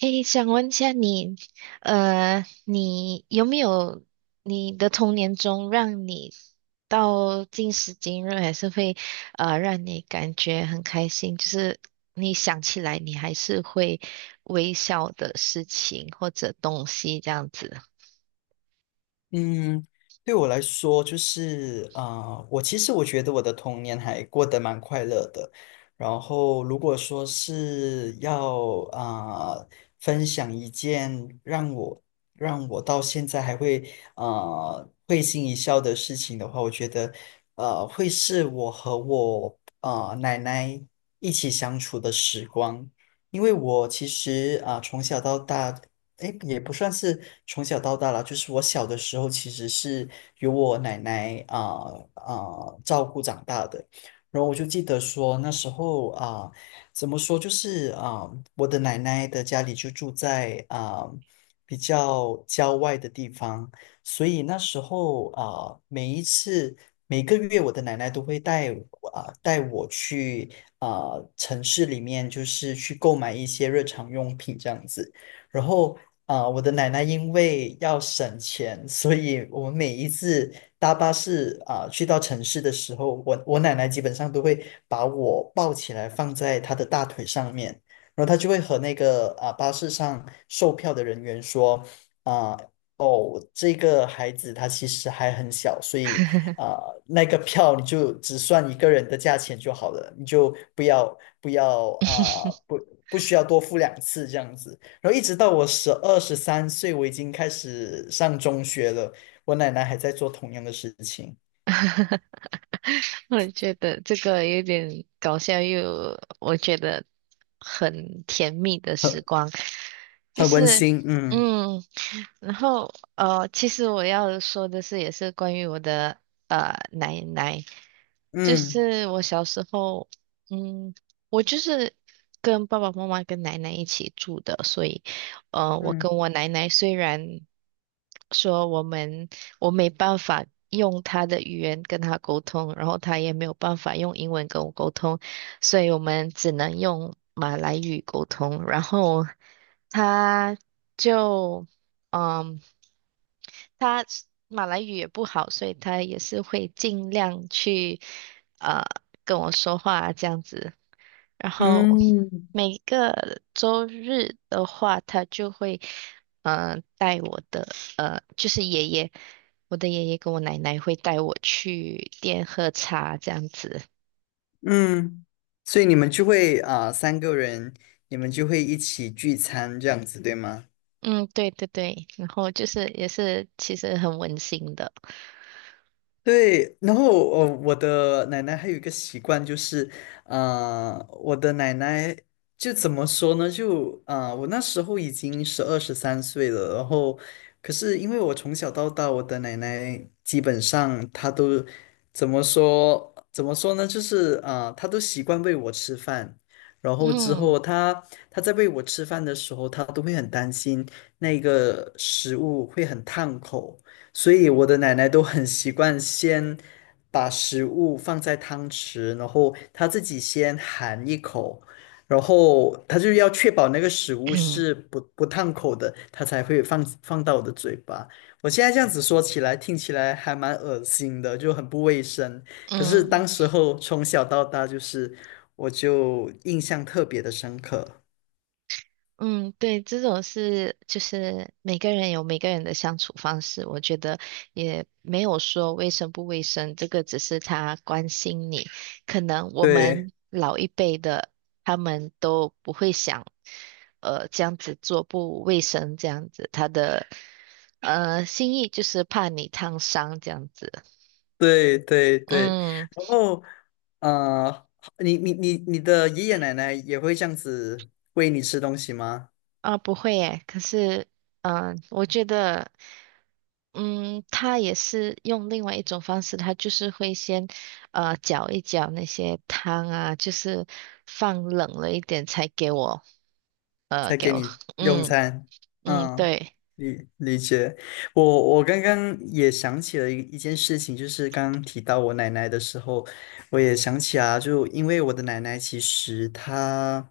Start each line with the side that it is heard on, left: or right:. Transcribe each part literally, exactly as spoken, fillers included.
right: 诶，想问一下你，呃，你有没有你的童年中让你到今时今日还是会呃让你感觉很开心，就是你想起来你还是会微笑的事情或者东西这样子？
left: 嗯，对我来说，就是啊、呃我其实我觉得我的童年还过得蛮快乐的。然后，如果说是要啊、呃分享一件让我让我到现在还会啊、呃会心一笑的事情的话，我觉得呃会是我和我啊奶奶一起相处的时光。因为我其实啊、从小到大诶，也不算是从小到大啦，就是我小的时候其实是由我奶奶啊啊、照顾长大的。然后我就记得说那时候啊、怎么说就是啊、我的奶奶的家里就住在啊、比较郊外的地方，所以那时候啊、每一次每个月我的奶奶都会带我啊、带我去啊、城市里面，就是去购买一些日常用品这样子。然后啊、我的奶奶因为要省钱，所以我们每一次搭巴士啊、去到城市的时候，我我奶奶基本上都会把我抱起来放在她的大腿上面，然后她就会和那个啊、巴士上售票的人员说，啊、哦，这个孩子他其实还很小，所以啊、那个票你就只算一个人的价钱就好了，你就不要不要啊、不不需要多付两次这样子。然后一直到我十二十三岁，我已经开始上中学了，我奶奶还在做同样的事情，
right: 我觉得这个有点搞笑又有我觉得很甜蜜的时
left: 很
right: 光，就
left: 很温
right: 是
left: 馨。嗯
right: 嗯。然后呃，其实我要说的是，也是关于我的呃奶奶，就
left: 嗯
right: 是我小时候，嗯，我就是跟爸爸妈妈跟奶奶一起住的，所以呃，我跟
left: 嗯
right: 我奶奶虽然说我们我没办法用她的语言跟她沟通，然后她也没有办法用英文跟我沟通，所以我们只能用马来语沟通，然后她就。嗯，他是马来语也不好，所以他也是会尽量去呃跟我说话这样子。然后
left: 嗯
right: 每个周日的话，他就会呃带我的，就是爷爷，我的爷爷跟我奶奶会带我去店喝茶这样子。
left: 嗯，所以你们就会啊、三个人，你们就会一起聚餐这样子，对吗？
right: 嗯，对对对，然后就是也是其实很温馨的。
left: 对，然后哦，我的奶奶还有一个习惯就是，啊，我的奶奶就怎么说呢？就啊、呃我那时候已经十二十三岁了，然后可是因为我从小到大，我的奶奶基本上她都怎么说？怎么说呢？就是啊、呃她都习惯喂我吃饭，然后之
right: 嗯
left: 后她她在喂我吃饭的时候，她都会很担心那个食物会很烫口。所以我的奶奶都很习惯先把食物放在汤匙，然后她自己先含一口，然后她就要确保那个食物是 不不烫口的，她才会放放到我的嘴巴。我现在这样子说起来，听起来还蛮恶心的，就很不卫生。可是
right: 嗯，
left: 当时候从小到大，就是我就印象特别的深刻。
right: 嗯，对，这种是就是每个人有每个人的相处方式，我觉得也没有说卫生不卫生，这个只是他关心你。可能我
left: 对。
right: 们老一辈的他们都不会想，呃，这样子做不卫生，这样子他的呃心意就是怕你烫伤这样子。
left: 对对对，
right: 嗯，
left: 然后呃，你你你你的爷爷奶奶也会这样子喂你吃东西吗？
right: 啊，不会诶，可是嗯、呃我觉得。嗯，他也是用另外一种方式，他就是会先呃搅一搅那些汤啊，就是放冷了一点才给我呃
left: 才
right: 给
left: 给
right: 我
left: 你
right: 喝。
left: 用
right: 嗯
left: 餐？
right: 嗯，
left: 嗯，
right: 对。
left: 理理解。我我刚刚也想起了一一件事情，就是刚刚提到我奶奶的时候，我也想起啊，就因为我的奶奶其实她。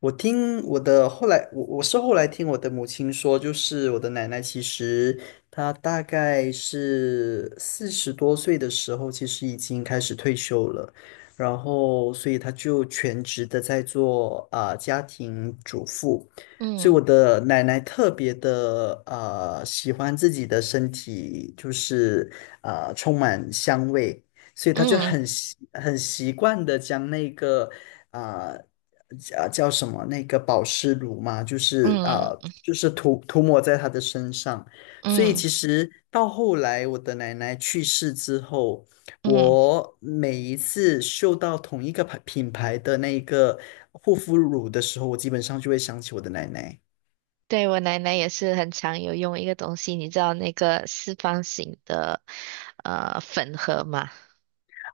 left: 我听我的后来，我我是后来听我的母亲说，就是我的奶奶，其实她大概是四十多岁的时候，其实已经开始退休了，然后所以她就全职的在做啊、家庭主妇，所以
right: 嗯
left: 我的奶奶特别的呃喜欢自己的身体，就是啊充满香味，所以她就很
right: 嗯
left: 习很习惯的将那个。啊。叫叫什么那个保湿乳嘛，就是啊、呃
right: 嗯
left: 就是涂涂抹在她的身上。所以
right: 嗯
left: 其实到后来我的奶奶去世之后，
right: 嗯，
left: 我每一次嗅到同一个牌品牌的那个护肤乳的时候，我基本上就会想起我的奶奶
right: 对我奶奶也是很常有用一个东西，你知道那个四方形的呃粉盒吗？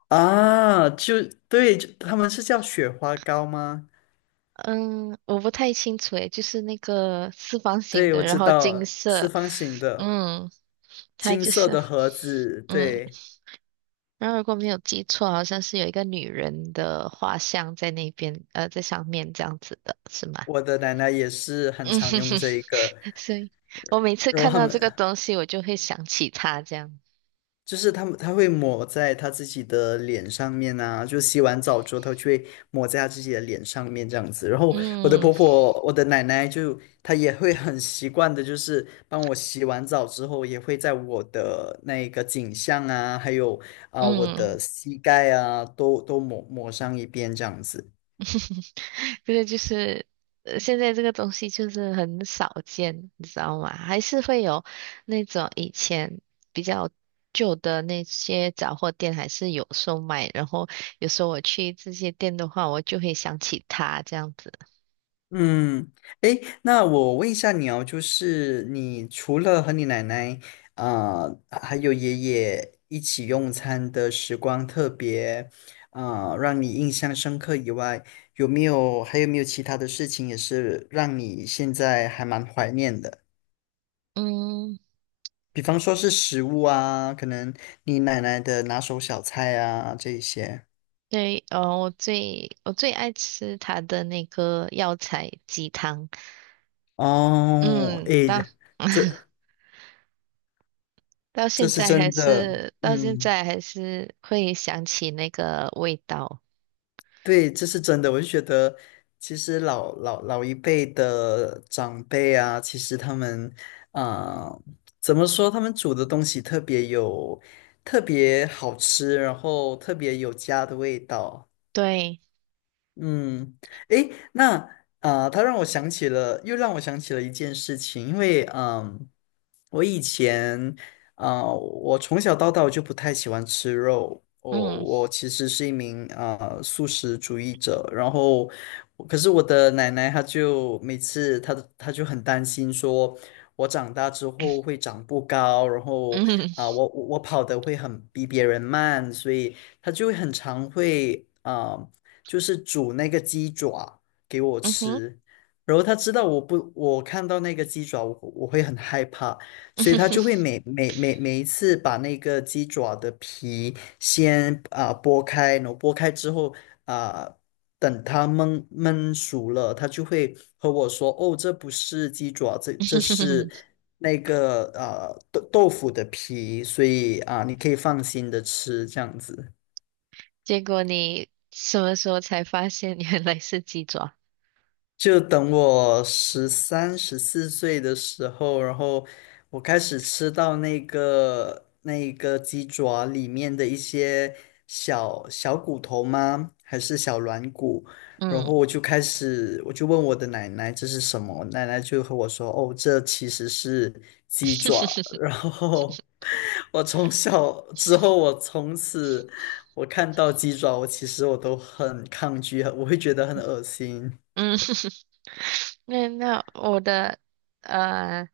left: 啊，就对，就他们是叫雪花膏吗？
right: 嗯，我不太清楚诶，就是那个四方形
left: 对，我
right: 的，然
left: 知
right: 后金
left: 道，四
right: 色，
left: 方形的
right: 嗯，它
left: 金
right: 就
left: 色
right: 是。
left: 的盒子，
right: 嗯。
left: 对。
right: 然后如果没有记错，好像是有一个女人的画像在那边，呃，在上面这样子的，是吗？
left: 我的 奶奶也是很
right: 嗯
left: 常
right: 哼
left: 用
right: 哼，
left: 这一个，
right: 所以我每次
left: 然后
right: 看
left: 他
right: 到
left: 们
right: 这个东西，我就会想起她这样。
left: 就是他们，他会抹在他自己的脸上面啊，就洗完澡之后，他就会抹在他自己的脸上面这样子。然后我的
right: 嗯
left: 婆婆，我的奶奶就她也会很习惯的，就是帮我洗完澡之后，也会在我的那个颈项啊，还有啊、我的
right: 嗯。
left: 膝盖啊，都都抹抹上一遍这样子。
right: 这个就是，呃，现在这个东西就是很少见，你知道吗？还是会有那种以前比较旧的那些杂货店还是有售卖，然后有时候我去这些店的话，我就会想起它这样。
left: 嗯，诶，那我问一下你哦，就是你除了和你奶奶啊、呃还有爷爷一起用餐的时光特别啊、呃让你印象深刻以外，有没有还有没有其他的事情也是让你现在还蛮怀念的？
right: 嗯，
left: 比方说是食物啊，可能你奶奶的拿手小菜啊这一些。
right: 对，哦，我最我最爱吃它的那个药材鸡汤，
left: 哦，
right: 嗯，
left: 诶，
right: 到
left: 这
right: 到
left: 这
right: 现
left: 是
right: 在还
left: 真的，
right: 是到现
left: 嗯。
right: 在还是会想起那个味道，
left: 对，这是真的。我就觉得，其实老老老一辈的长辈啊，其实他们，啊、怎么说？他们煮的东西特别有，特别好吃，然后特别有家的味道。
right: 对。
left: 嗯，诶，那啊、呃，他让我想起了，又让我想起了一件事情，因为嗯，我以前啊、呃我从小到大我就不太喜欢吃肉，我
right: 嗯
left: 我其实是一名啊、呃素食主义者，然后可是我的奶奶她就每次她她就很担心说，我长大之后会长不高，然后
right: 嗯，
left: 啊、我我我跑得会很比别人慢，所以她就会很常会啊。呃就是煮那个鸡爪给我
right: 嗯哼。
left: 吃。然后他知道我不，我看到那个鸡爪，我我会很害怕，所以他就会每每每每一次把那个鸡爪的皮先啊、剥开，然后剥开之后啊、等它焖焖熟了，他就会和我说：“哦，这不是鸡爪，这这是 那个啊、豆豆腐的皮，所以啊、你可以放心的吃这样子。”
right: 结果你什么时候才发现原来是鸡爪？
left: 就等我十三、十四岁的时候，然后我开始吃到那个那个鸡爪里面的一些小小骨头吗？还是小软骨？然
right: 嗯。
left: 后我就开始，我就问我的奶奶这是什么，奶奶就和我说：“哦，这其实是鸡爪。然后我从小之后，我从此我看到鸡爪，我其实我都很抗拒，我会觉得很恶心。
right: 嗯。那那我的呃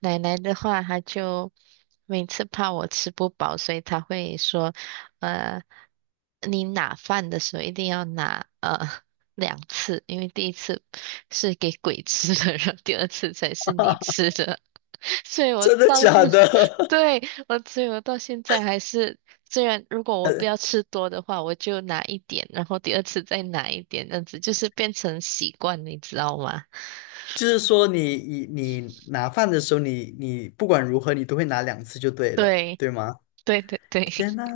right: 奶奶的话，她就每次怕我吃不饱，所以她会说，呃，你拿饭的时候一定要拿两次，因为第一次是给鬼吃的，然后第二次才是你 吃的。所以我
left: 真的
right: 到，
left: 假 的？
right: 对，我，所以我到现在还是，虽然如果 我不
left: 呃，
right: 要吃多的话，我就拿一点，然后第二次再拿一点，这样子就是变成习惯，你知道吗？
left: 就是说你你你拿饭的时候，你你不管如何，你都会拿两次就对了，
right: 对，
left: 对吗？
right: 对对对。
left: 天呐，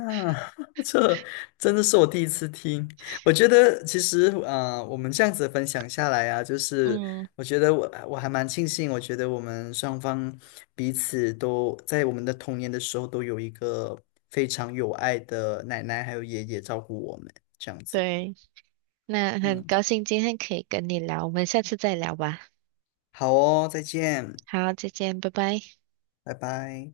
left: 这真的是我第一次听。我觉得其实啊、呃我们这样子分享下来啊，就是
right: 嗯，
left: 我觉得我我还蛮庆幸，我觉得我们双方彼此都在我们的童年的时候都有一个非常有爱的奶奶还有爷爷照顾我们，这样子。
right: 对，那很
left: 嗯，
right: 高兴今天可以跟你聊，我们下次再聊吧。
left: 好哦，再见，
right: 好，再见，拜拜。
left: 拜拜。